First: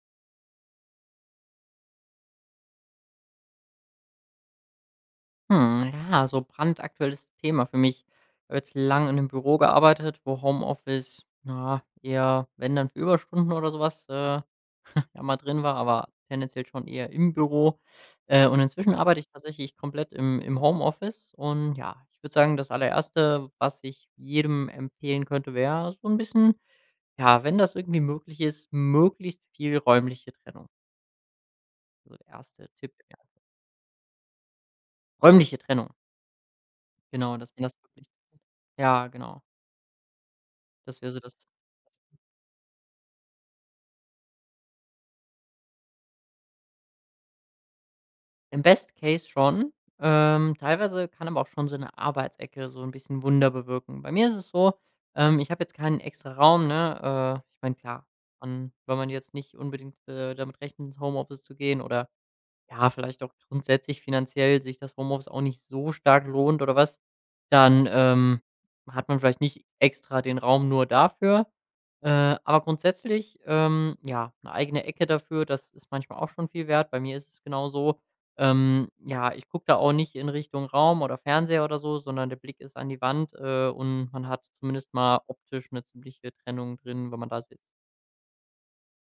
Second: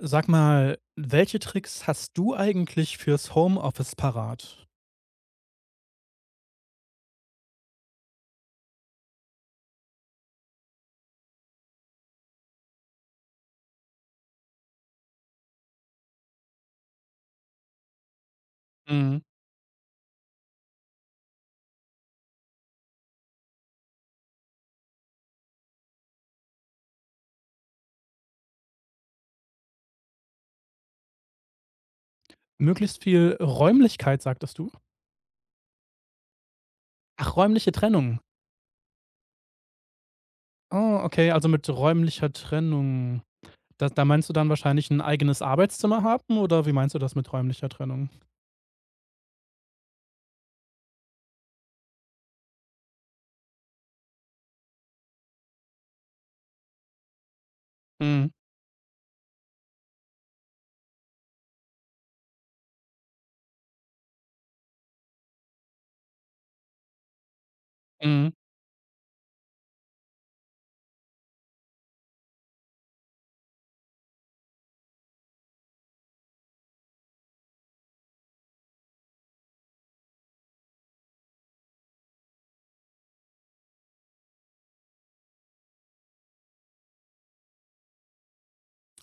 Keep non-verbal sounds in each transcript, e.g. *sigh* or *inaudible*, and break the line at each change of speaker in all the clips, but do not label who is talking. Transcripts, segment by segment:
Sag mal, welche Tricks hast du eigentlich fürs Homeoffice parat?
Hm, ja, so brandaktuelles Thema für mich. Ich habe jetzt lang in einem Büro gearbeitet, wo Homeoffice, na, eher, wenn dann für Überstunden oder sowas, *laughs* ja mal drin war, aber tendenziell schon eher im Büro. Und inzwischen
Mhm.
arbeite ich tatsächlich komplett im Homeoffice. Und ja, ich würde sagen, das allererste, was ich jedem empfehlen könnte, wäre so ein bisschen, ja, wenn das irgendwie möglich ist, möglichst viel räumliche Trennung. Also der erste Tipp,
Möglichst
ja.
viel Räumlichkeit, sagtest du?
Räumliche Trennung.
Ach,
Genau, dass man
räumliche
das wirklich,
Trennung.
ja, genau.
Oh,
Das wäre so
okay,
das
also mit räumlicher Trennung. Da meinst du dann wahrscheinlich ein eigenes Arbeitszimmer haben oder wie meinst du das mit räumlicher Trennung?
im Best Case schon. Teilweise kann aber auch schon so eine Arbeitsecke so ein bisschen Wunder bewirken. Bei mir ist es so, ich habe jetzt keinen extra Raum, ne? Ich meine, klar,
Mhm,
man wenn man jetzt nicht unbedingt, damit rechnet, ins Homeoffice zu gehen oder, ja, vielleicht auch grundsätzlich finanziell sich das Homeoffice auch nicht so stark lohnt oder was, dann,
mhm.
hat man vielleicht nicht extra den Raum nur dafür. Aber grundsätzlich, ja, eine eigene Ecke dafür, das ist manchmal auch schon viel wert. Bei mir ist es genau so, ja, ich gucke da auch nicht in Richtung Raum oder Fernseher oder so, sondern der Blick ist an die Wand, und man hat zumindest mal optisch eine ziemliche Trennung drin, wenn man da sitzt.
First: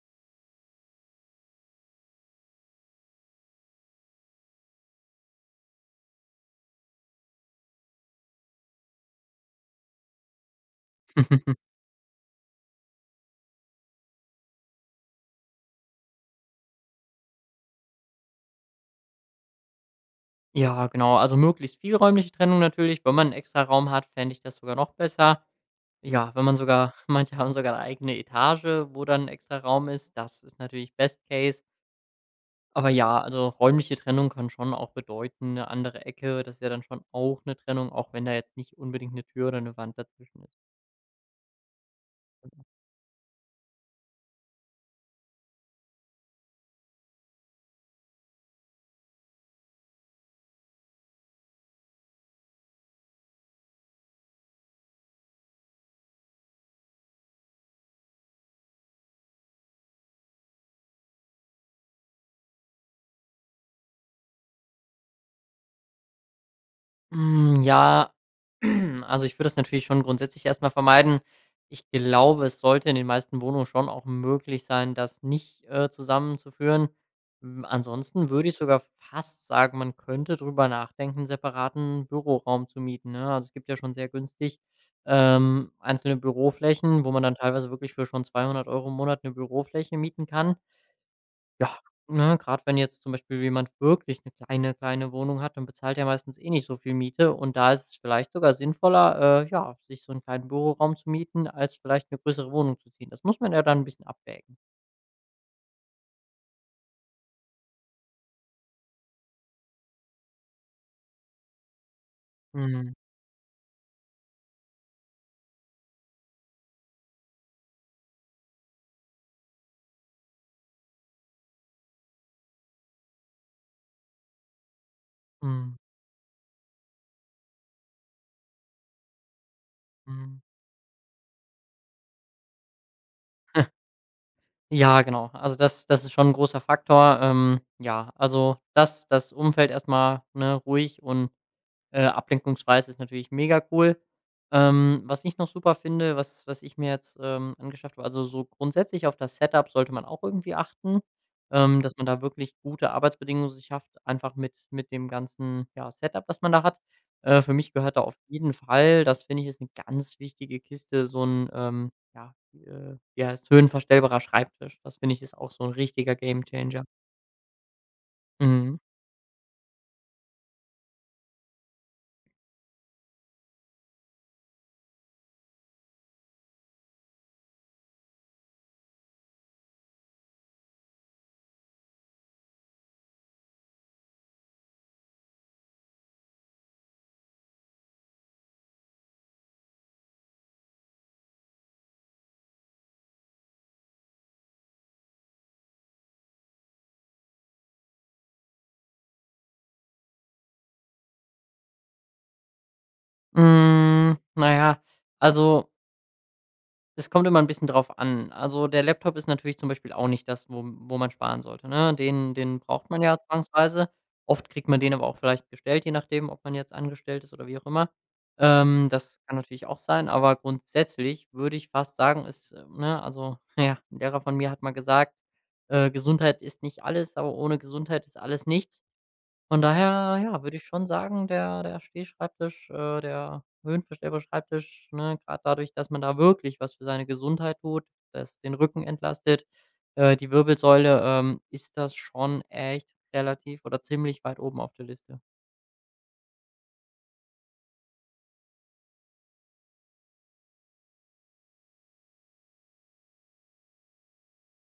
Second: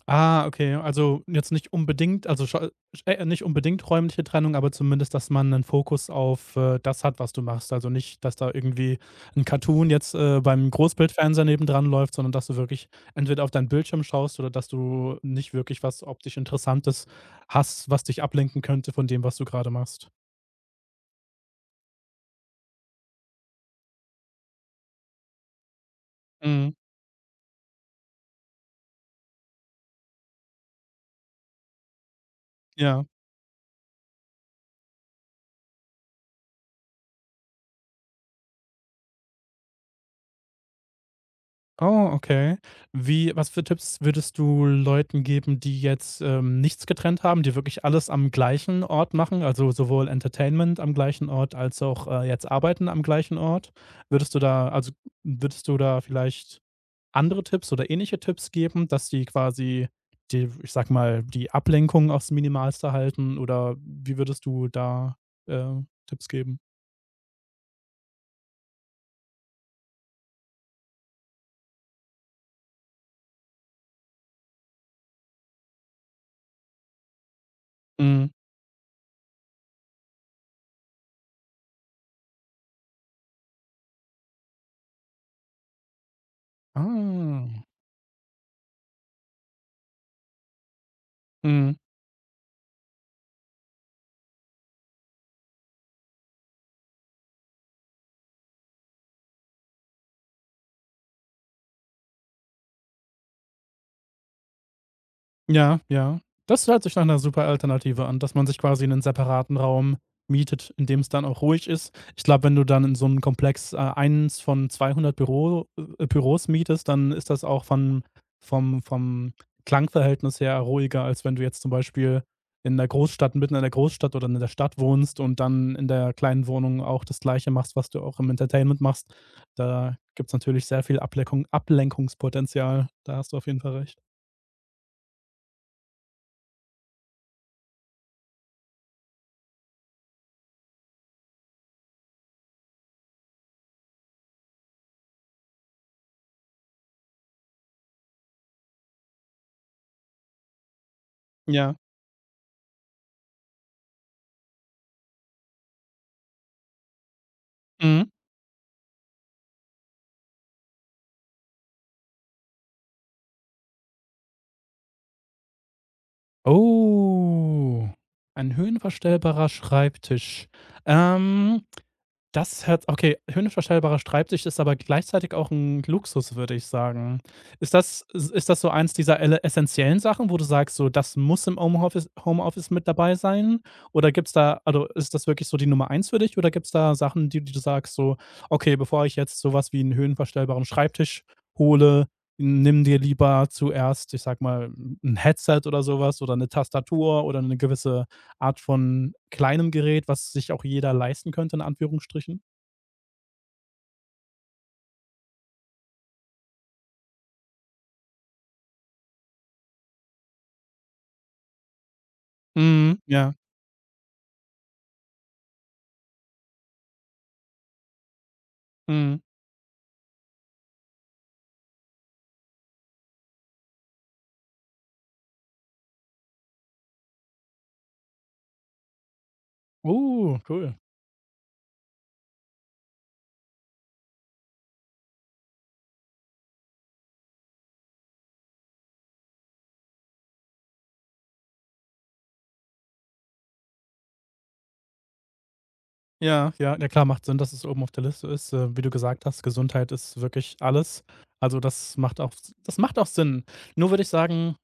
Ah, okay. Also jetzt nicht unbedingt, also scha nicht unbedingt räumliche Trennung, aber zumindest, dass man einen Fokus auf, das hat, was du machst. Also nicht, dass da irgendwie ein Cartoon jetzt, beim Großbildfernseher
*laughs*
nebendran läuft, sondern dass du wirklich entweder auf deinen Bildschirm schaust oder dass du nicht wirklich was optisch Interessantes hast, was dich ablenken könnte von dem, was du gerade machst.
Ja, genau, also möglichst viel räumliche Trennung natürlich. Wenn man 'n extra Raum hat, fände ich das sogar noch besser. Ja, wenn man
Mhm,
sogar *laughs* manche haben sogar 'ne eigene Etage, wo dann 'n extra Raum ist, das ist natürlich Best Case. Aber
ja.
ja, also räumliche Trennung kann schon auch bedeuten, eine andere Ecke. Das ist ja dann schon auch eine Trennung, auch wenn da jetzt nicht unbedingt eine Tür oder eine Wand dazwischen ist.
Oh, okay. Wie, was für Tipps würdest du Leuten geben, die jetzt, nichts getrennt haben, die wirklich alles am gleichen Ort machen, also sowohl Entertainment am gleichen Ort als auch, jetzt Arbeiten am gleichen Ort? Würdest du da also würdest du da vielleicht andere Tipps oder ähnliche Tipps geben, dass die quasi, die, ich sag mal, die Ablenkung aufs Minimalste halten oder wie würdest du da, äh, Tipps geben?
Hm, ja, *clears throat* also, ich würde das natürlich schon grundsätzlich erstmal vermeiden. Ich glaube, es sollte in den meisten Wohnungen schon auch möglich sein, das nicht, zusammenzuführen. Hm,
Mhm.
ansonsten würde ich sogar fast sagen, man könnte drüber nachdenken, einen separaten Büroraum zu mieten, ne? Also, es gibt ja schon sehr günstig, einzelne Büroflächen, wo man dann
Ah.
teilweise wirklich für schon 200 Euro im Monat eine Bürofläche mieten kann.
Mhm.
Ja, ne, grad wenn jetzt zum Beispiel jemand wirklich eine kleine, kleine Wohnung hat, dann bezahlt er meistens eh nicht so viel Miete und da ist es vielleicht sogar sinnvoller, ja, sich so einen kleinen Büroraum zu mieten, als vielleicht eine größere Wohnung zu ziehen. Das muss man ja dann ein bisschen abwägen.
Ja, ja. Das hört sich nach einer super Alternative an, dass man sich quasi einen separaten Raum mietet, in dem es dann auch ruhig ist. Ich glaube, wenn du dann
Mhm,
in so einem Komplex, 1 von 200 Büros mietest, dann ist das auch von vom vom Klangverhältnis her ruhiger, als wenn du jetzt zum Beispiel in der Großstadt mitten in der Großstadt oder in der Stadt wohnst und dann
mhm,
in der kleinen Wohnung auch das Gleiche machst, was du auch im Entertainment machst. Da gibt's
mhm.
natürlich sehr viel Ablenkungspotenzial. Da hast du auf jeden Fall
*laughs*
recht.
Ja, genau. Also, das ist schon ein großer Faktor. Ja, also, das Umfeld erstmal, ne, ruhig und ablenkungsweise ist natürlich mega cool. Was ich noch super finde, was ich mir jetzt, angeschafft habe, also, so grundsätzlich auf das Setup sollte man auch irgendwie achten,
Ja.
dass man da wirklich gute Arbeitsbedingungen sich schafft, einfach mit dem ganzen, ja, Setup, das man da hat. Für mich gehört da
Mhm.
auf jeden Fall, das finde ich, ist eine ganz wichtige Kiste, so ein ja, wie heißt's, höhenverstellbarer Schreibtisch. Das finde ich, ist auch so ein richtiger Gamechanger.
Oh, ein
Mhm.
höhenverstellbarer Schreibtisch. Ähm, das hört okay, höhenverstellbarer Schreibtisch ist aber gleichzeitig auch ein Luxus, würde ich sagen. Ist das so eins dieser elle essenziellen Sachen, wo du sagst, so: „Das muss im Homeoffice mit dabei sein?" Oder gibt es da, also, ist das wirklich so die Nummer eins für dich oder gibt es da Sachen, die du sagst, so: „Okay, bevor ich jetzt so was wie einen höhenverstellbaren Schreibtisch hole, nimm dir lieber zuerst, ich sag mal, ein Headset oder sowas oder eine Tastatur oder eine gewisse Art von kleinem Gerät, was sich auch jeder leisten könnte in Anführungsstrichen?"
Hm, na ja, also es kommt immer ein bisschen drauf an. Also, der Laptop ist natürlich zum Beispiel auch nicht das, wo man sparen sollte, ne? Den braucht
Mhm,
man ja
ja,
zwangsweise. Oft kriegt man den aber auch vielleicht gestellt, je nachdem, ob man jetzt angestellt ist oder wie auch immer.
mhm.
Das kann natürlich auch sein, aber grundsätzlich würde ich fast sagen, ist, ne, also, *laughs* ja, 'n Lehrer von mir hat mal gesagt, „Gesundheit ist nicht alles, aber ohne Gesundheit ist alles nichts." Von daher,
Uh,
ja, würde ich
cool.
schon sagen, der Stehschreibtisch, der höhenverstellbare Schreibtisch, ne, gerade dadurch, dass man da wirklich was für seine Gesundheit tut, das den Rücken entlastet, die Wirbelsäule, ist das schon echt relativ oder ziemlich weit oben auf der Liste.
Ja, ja, ja klar, macht Sinn, dass es oben auf der Liste ist. Wie du gesagt hast, Gesundheit ist wirklich alles. Also, das macht auch Sinn. Nur würde ich sagen,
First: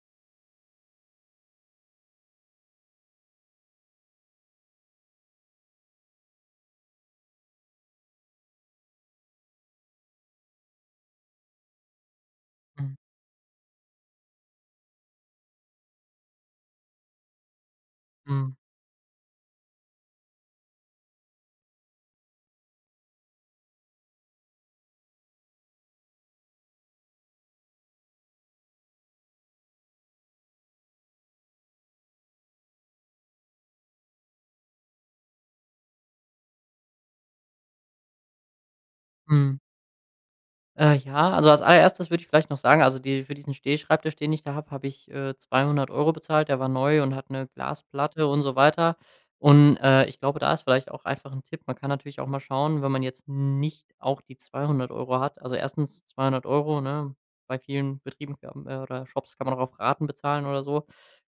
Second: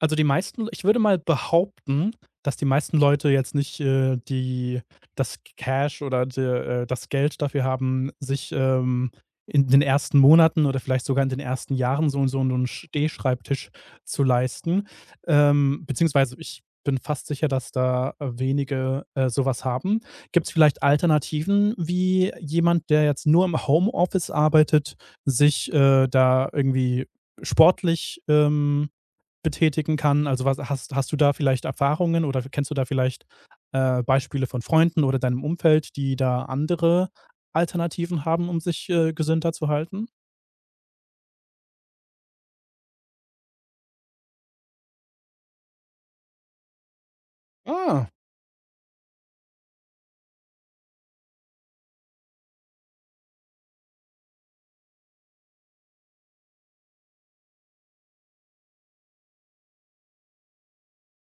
also, die meisten, ich würde mal behaupten, dass die meisten Leute jetzt nicht, die das Cash oder d das Geld dafür haben, sich, in den ersten Monaten oder vielleicht sogar in den ersten Jahren so 'n
Mhm.
Stehschreibtisch zu leisten. Beziehungsweise ich bin fast sicher, dass da,
Mhm.
wenige, so was haben. Gibt's vielleicht Alternativen, wie jemand, der jetzt nur im Homeoffice arbeitet, sich, da irgendwie sportlich, betätigen kann? Also, was hast du da vielleicht Erfahrungen oder kennst du da vielleicht, Beispiele von Freunden oder deinem Umfeld, die da andere Alternativen haben, um sich, gesünder
Mhm.
zu halten?
Ja, also als allererstes würde ich vielleicht noch sagen, also die, für diesen Stehschreibtisch, den ich da habe, habe ich, 200 Euro bezahlt. Der war neu und hat eine
Ah,
Glasplatte und so weiter. Und, ich glaube, da ist vielleicht auch einfach ein Tipp. Man kann natürlich auch mal schauen, wenn man jetzt nicht auch die 200 Euro hat. Also, erstens 200 Euro, ne? Bei vielen Betrieben kann, oder Shops kann man auch auf Raten bezahlen oder so.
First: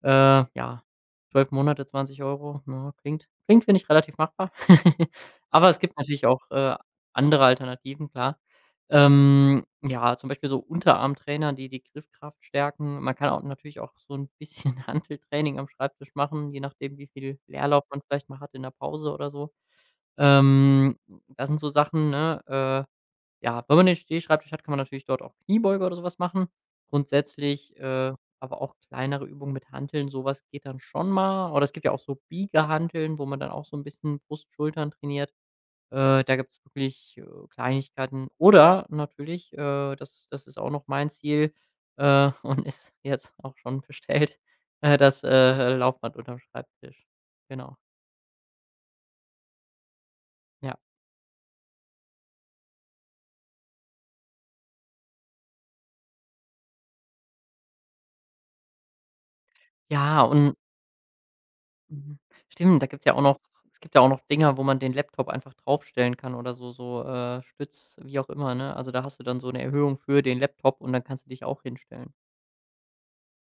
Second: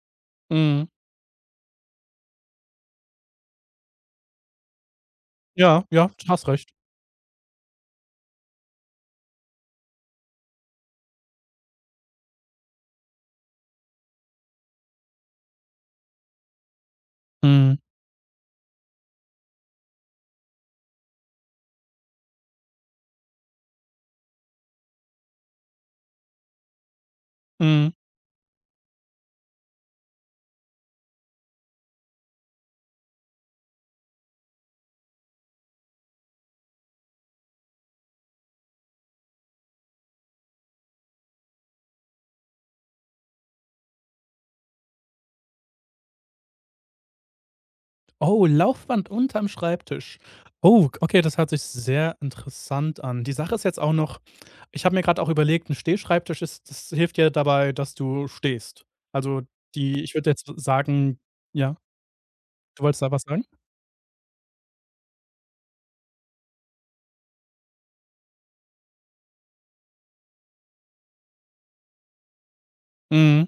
Ja,
mhm.
12 Monate 20 Euro, ja, klingt, finde ich, relativ machbar. *laughs* Aber es
Ja,
gibt
ja,
natürlich
du
auch,
hast recht.
andere Alternativen, klar. Ja, zum Beispiel so Unterarmtrainer, die die Griffkraft stärken. Man kann auch natürlich auch so ein bisschen *laughs* Hanteltraining am Schreibtisch machen, je nachdem, wie viel
Mhm,
Leerlauf man vielleicht mal hat in der Pause oder so. Ähm, das sind so Sachen, ne? Ja, wenn man den Stehschreibtisch hat, kann man natürlich dort auch Kniebeuge oder sowas machen. Grundsätzlich,
mhm.
aber auch kleinere Übungen mit Hanteln, sowas geht dann schon mal. Oder es gibt ja auch so Biegehanteln, wo man dann auch so ein bisschen Brust, Schultern trainiert. Da gibt's wirklich, Kleinigkeiten oder natürlich, das ist auch noch mein Ziel, *laughs* und ist jetzt auch schon bestellt, das, Laufband unterm Schreibtisch. Genau,
Oh, Laufband unterm Schreibtisch.
ja.
Oh, okay, das hört sich sehr interessant an. Die Sache ist jetzt auch noch, ich habe mir gerade auch überlegt, ein Stehschreibtisch ist, das hilft dir dabei, dass du stehst. Also, die, ich
Ja,
würde jetzt
und
sagen, ja,
mhm, stimmt,
du
da
wolltest
gibt's
da
ja auch
was
noch
sagen?
es gibt ja auch noch Dinger, wo man den Laptop einfach draufstellen kann oder so, Stütz, wie auch immer, ne? Also, da hast du dann so eine Erhöhung für den Laptop und dann kannst du dich auch hinstellen.
Mhm.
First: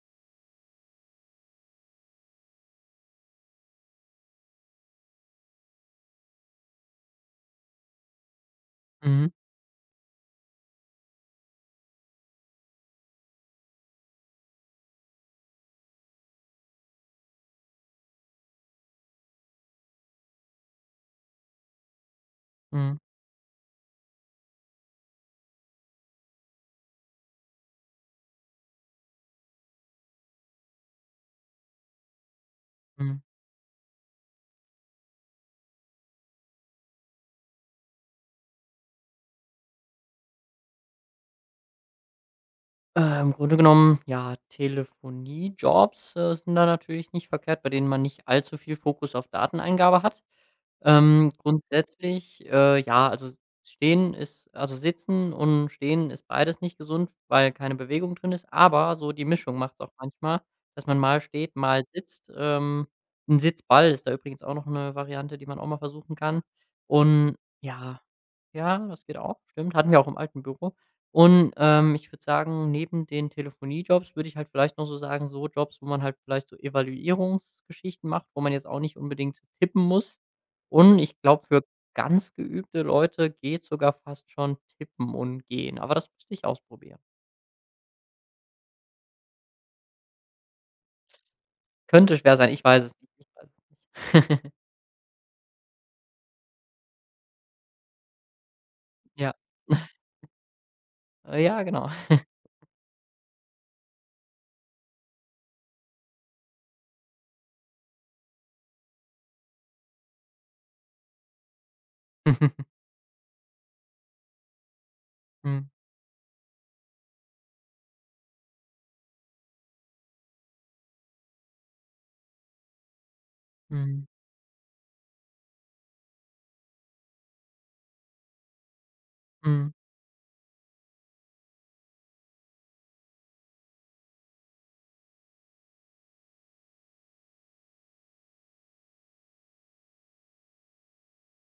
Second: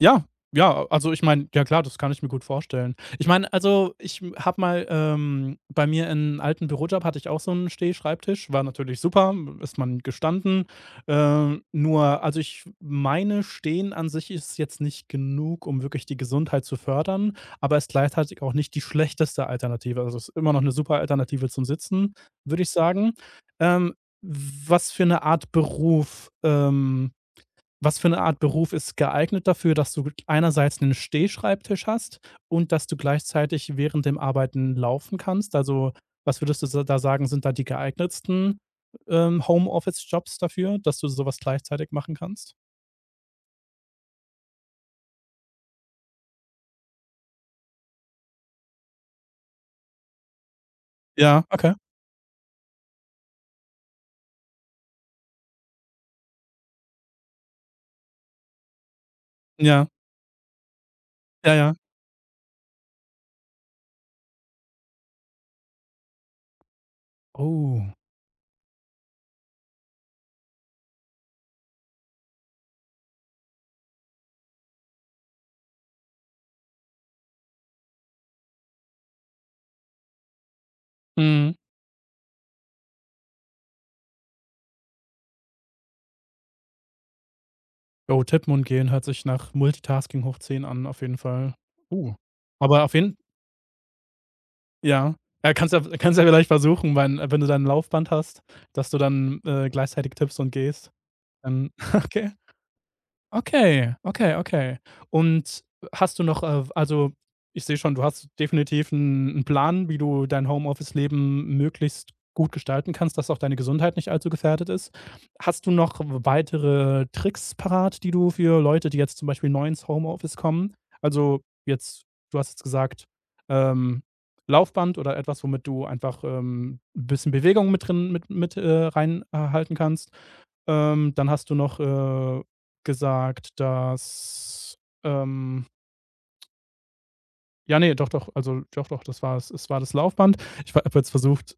Ja, ja, also ich meine, ja klar, das kann ich mir gut vorstellen. Ich meine, also ich habe mal, bei mir in alten Bürojob hatte ich auch so einen Stehschreibtisch, war natürlich
Mhm.
super, ist man gestanden. Nur, also ich meine, Stehen an sich ist jetzt nicht genug, um wirklich die Gesundheit zu fördern, aber ist gleichzeitig auch nicht die schlechteste Alternative. Also es ist immer noch eine super Alternative zum Sitzen, würde ich
Mhm.
sagen. Ähm, was für eine Art Beruf, ähm Was für eine Art Beruf ist geeignet dafür, dass du einerseits einen Stehschreibtisch hast und dass du
Mhm.
gleichzeitig während dem Arbeiten laufen kannst? Also, was würdest du so da sagen, sind da die geeignetsten, Homeoffice-Jobs dafür, dass du sowas gleichzeitig machen kannst?
Im Grunde genommen, ja, Telefoniejobs, sind da natürlich nicht verkehrt, bei denen man nicht allzu viel Fokus auf Dateneingabe hat.
Ja, okay.
Grundsätzlich, ja, also s stehen ist, also sitzen und stehen ist beides nicht gesund, weil keine Bewegung drin ist, aber so die Mischung macht es
Ja,
auch manchmal, dass man mal
ja,
steht,
ja.
mal sitzt. 'N Sitzball ist da übrigens auch noch eine Variante, die man auch mal versuchen kann. Und
Oh.
ja, ja, das geht auch, stimmt. Hatten wir auch im alten Büro. Und, ich würde sagen, neben den Telefoniejobs würde ich halt vielleicht noch so sagen, so Jobs, wo man halt vielleicht so Evaluierungsgeschichten macht, wo man jetzt auch nicht unbedingt tippen muss. Und ich glaube,
Mhm.
für ganz geübte Leute geht sogar fast schon Tippen und Gehen. Aber das müsste ich ausprobieren.
Oh, tippen und gehen hört sich nach Multitasking hoch 10 an, auf jeden Fall. Uh.
Könnte schwer sein, ich
Aber
weiß es
auf
nicht.
jeden,
Ich weiß es *laughs*
ja. Ja, kannst ja, vielleicht versuchen, wenn, du dein Laufband hast, dass du
ja.
dann, gleichzeitig tippst und gehst.
Ja,
Ähm,
genau.
*laughs* okay. Okay, okay, okay. Und hast du noch, also, ich sehe schon, du hast definitiv einen Plan, wie du dein Homeoffice-Leben möglichst gut
*laughs*
gestalten kannst, dass auch deine Gesundheit nicht allzu gefährdet ist. Hast
Mhm.
du noch weitere Tricks parat, die du für Leute, die jetzt zum Beispiel neu ins Homeoffice kommen, also, jetzt, du hast jetzt gesagt, ähm,
Mhm.
Laufband oder etwas, womit du einfach, ein bisschen Bewegung mit drin mit rein,
Mhm.
kannst. Dann hast du noch, gesagt, dass, ähm ja, nee doch, doch, also doch, doch, das war es. Es war das Laufband. Ich habe jetzt versucht,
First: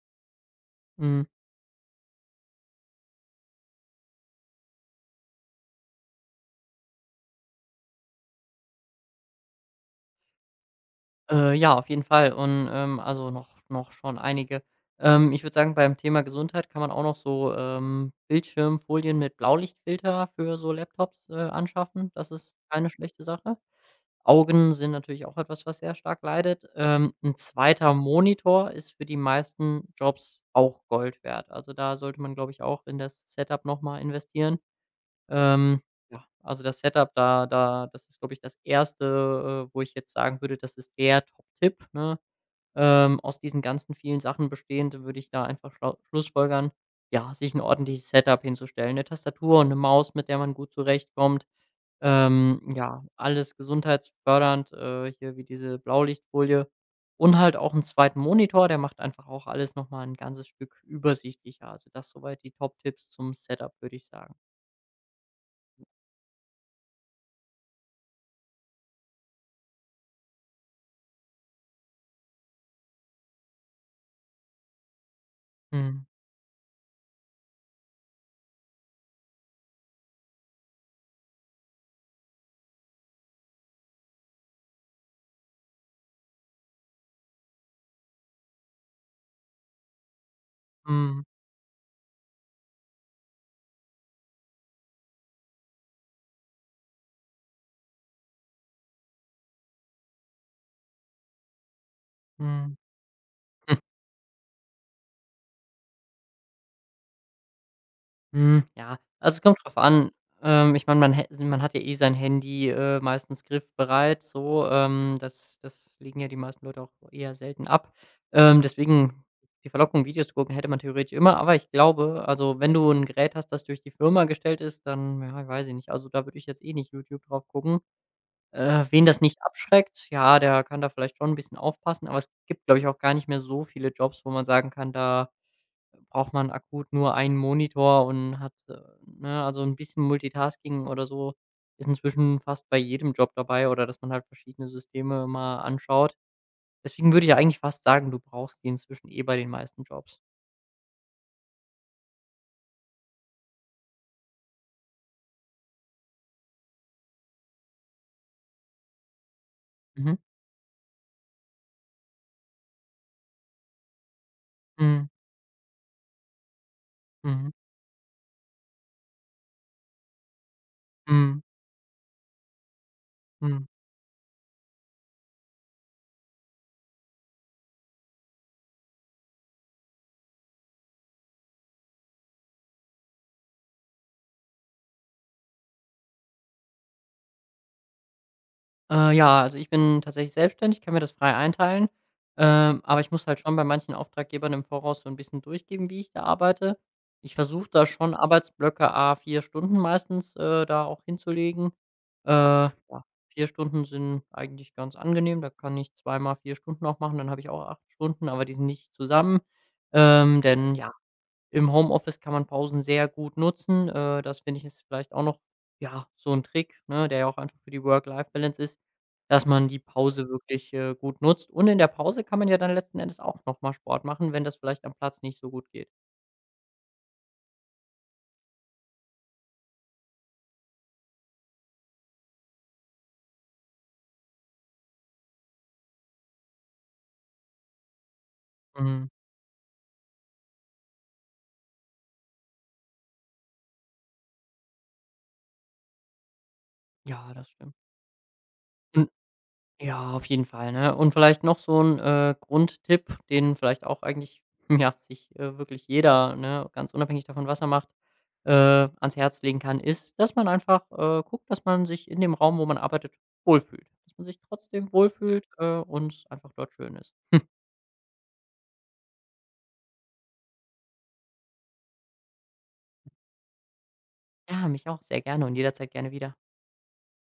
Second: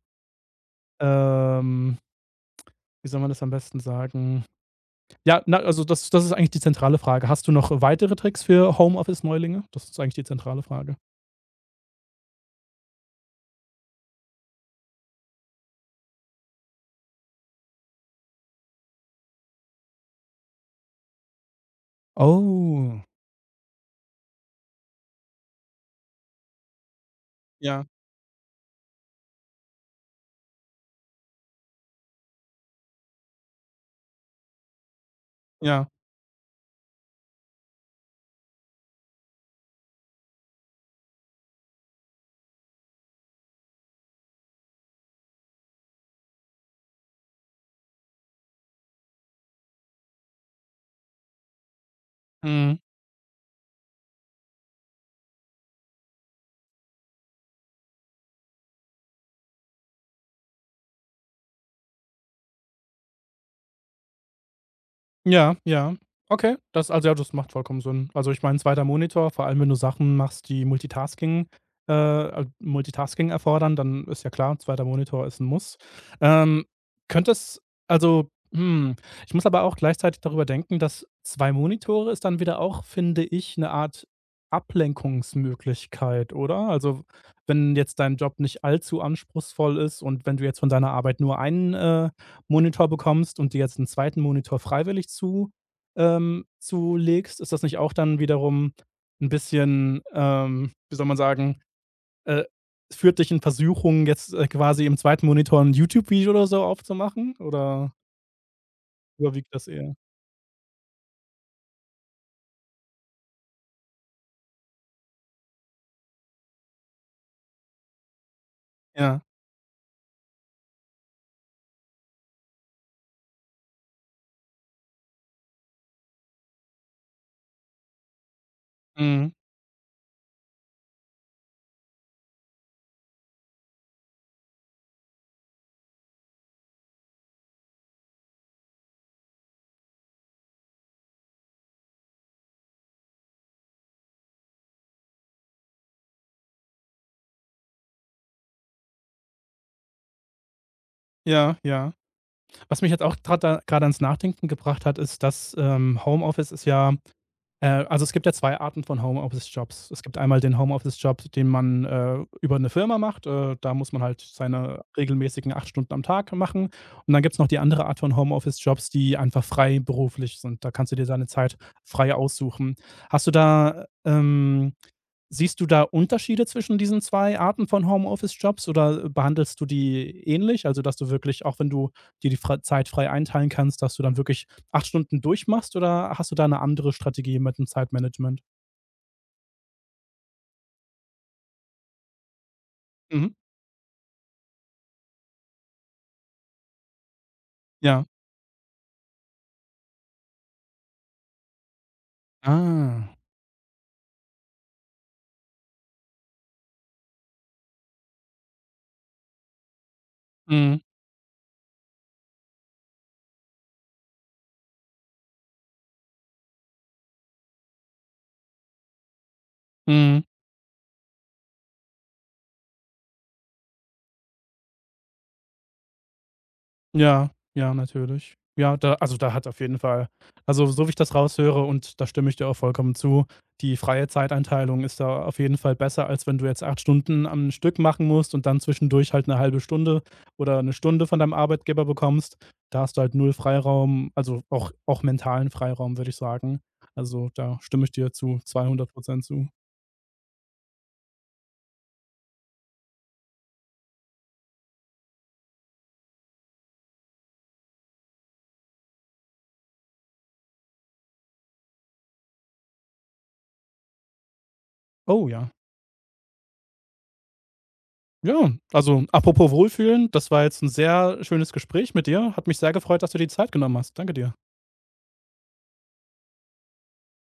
Mhm.
ähm, wie soll man das am besten sagen? Ja, na, also das ist eigentlich die zentrale Frage. Hast du noch weitere Tricks für Homeoffice-Neulinge? Das ist eigentlich die zentrale Frage.
Ja, auf jeden Fall und, also noch schon einige. Ich würde sagen, beim Thema Gesundheit kann man auch noch so, Bildschirmfolien mit Blaulichtfilter für so Laptops, anschaffen. Das ist keine
Oh.
schlechte Sache. Augen sind natürlich auch etwas, was sehr stark leidet. 'N
Ja,
2. Monitor ist für die meisten Jobs auch Gold wert. Also, da sollte man, glaube ich, auch in das Setup noch mal investieren. Ähm,
ja.
ja, also das Setup, da das ist, glaube ich, das erste, wo ich jetzt sagen würde, das ist der Top-Tipp, ne? Aus diesen ganzen vielen Sachen bestehend würde ich da einfach schlau schlussfolgern, ja, sich ein ordentliches Setup hinzustellen, eine Tastatur und eine Maus, mit der man gut zurechtkommt.
Mhm.
Ja, alles gesundheitsfördernd, hier wie diese Blaulichtfolie und halt auch einen zweiten Monitor, der macht einfach auch alles noch mal 'n ganzes Stück übersichtlicher. Also das soweit die Top-Tipps zum Setup, würde ich sagen.
Ja, ja. Okay, das, also, ja, das macht vollkommen Sinn. Also, ich meine, zweiter Monitor, vor allem wenn du Sachen machst, die Multitasking erfordern, dann ist ja klar, zweiter Monitor ist ein Muss.
Mhm.
Ähm, könnte es, also, hm, ich muss aber auch gleichzeitig darüber denken, dass 2 Monitore ist dann wieder auch, finde ich, eine Art Ablenkungsmöglichkeit, oder? Also, wenn jetzt dein Job nicht allzu anspruchsvoll ist und wenn du jetzt von deiner Arbeit
Mhm.
nur einen, Monitor bekommst und dir jetzt einen zweiten Monitor freiwillig zu zulegst, ist das nicht auch dann wiederum ein bisschen, wie soll man sagen, äh,
Mhm.
führt dich in
Hm,
Versuchung, jetzt, quasi im zweiten Monitor ein YouTube-Video oder so aufzumachen oder
hm, ja, also, es
überwiegt
kommt
das
drauf
eher?
an. Ich meine, man hat ja eh sein Handy, meistens griffbereit so, das legen ja die meisten Leute auch eher selten ab.
Ja,
Deswegen die Verlockung, Videos zu gucken, hätte man theoretisch immer, aber ich glaube, also, wenn du ein Gerät hast, das durch die Firma gestellt ist, dann ja, ich weiß ich nicht. Also, da würde ich jetzt eh nicht YouTube drauf gucken. Wen das
mhm.
nicht abschreckt, ja, der kann da vielleicht schon ein bisschen aufpassen, aber es gibt, glaube ich, auch gar nicht mehr so viele Jobs, wo man sagen kann, da braucht man akut nur einen Monitor und hat, ne, also ein bisschen Multitasking oder so ist inzwischen fast bei jedem Job dabei oder dass man halt verschiedene Systeme mal anschaut. Deswegen würde ich eigentlich fast sagen, du brauchst die inzwischen eh bei den meisten Jobs.
Ja, ja. Was mich jetzt auch grade ans Nachdenken gebracht hat, ist, dass, Homeoffice ist ja. Also, es gibt ja 2 Arten von Homeoffice-Jobs. Es
Mhm.
gibt einmal den Homeoffice-Job, den man, über eine Firma macht. Da muss man halt seine
Mhm.
regelmäßigen 8 Stunden am Tag machen. Und dann gibt's noch
Mhm.
die andere Art von Homeoffice-Jobs, die einfach frei beruflich sind. Da kannst du dir deine
Mhm.
Zeit frei aussuchen. Hast du
Mhm.
da, siehst du da Unterschiede zwischen diesen 2 Arten von Homeoffice-Jobs oder behandelst du die ähnlich? Also, dass du wirklich, auch wenn du dir die frei Zeit frei einteilen kannst, dass du dann wirklich 8 Stunden durchmachst oder hast du da eine andere Strategie mit dem Zeitmanagement?
Ja, also ich bin tatsächlich selbstständig, kann mir das frei einteilen, aber ich muss
Mhm.
halt schon bei manchen Auftraggebern im Voraus so ein bisschen durchgeben, wie ich da arbeite. Ich versuche da
Ja.
schon Arbeitsblöcke a 4 Stunden meistens, da auch hinzulegen. Ja,
Ah.
4 Stunden sind eigentlich ganz angenehm, da kann ich zweimal 4 Stunden auch machen, dann habe ich auch 8 Stunden, aber die sind nicht zusammen, denn
Mhm.
ja, im Homeoffice kann man Pausen sehr gut nutzen. Das finde ich ist vielleicht auch noch, ja, so ein Trick, ne, der ja auch einfach für die Work-Life-Balance ist, dass man die
Mhm.
Pause wirklich, gut nutzt. Und in der Pause kann man ja dann letzten Endes auch noch mal Sport machen, wenn das vielleicht am Platz nicht so gut geht.
Ja, ja, natürlich. Ja, da also, da hat auf jeden Fall, also, so wie ich das raushöre und da stimme ich dir auch vollkommen zu, die freie Zeiteinteilung ist da auf jeden Fall besser, als wenn du jetzt 8 Stunden am Stück machen musst und dann
Mhm.
zwischendurch halt eine halbe Stunde oder eine Stunde von deinem Arbeitgeber bekommst. Da hast du halt null Freiraum, also, auch mentalen Freiraum, würde ich sagen. Also,
Ja, das
da
stimmt.
stimme ich dir zu 200 zu.
Ja, auf jeden Fall, ne? Und vielleicht noch so ein Grundtipp, den vielleicht auch eigentlich, *laughs* ja, sich, wirklich jeder, ne, ganz unabhängig davon, was er macht, äh, ans Herz legen kann, ist, dass man einfach, guckt, dass man sich in dem Raum, wo man arbeitet, wohlfühlt. Dass man sich trotzdem
Oh
wohlfühlt,
ja.
und einfach dort schön ist. *laughs*
Ja, also, apropos wohlfühlen, das war jetzt ein sehr schönes Gespräch mit dir. Hat mich sehr gefreut, dass du dir die Zeit genommen hast. Danke dir.
Ja, mich auch sehr gerne und jederzeit gerne wieder.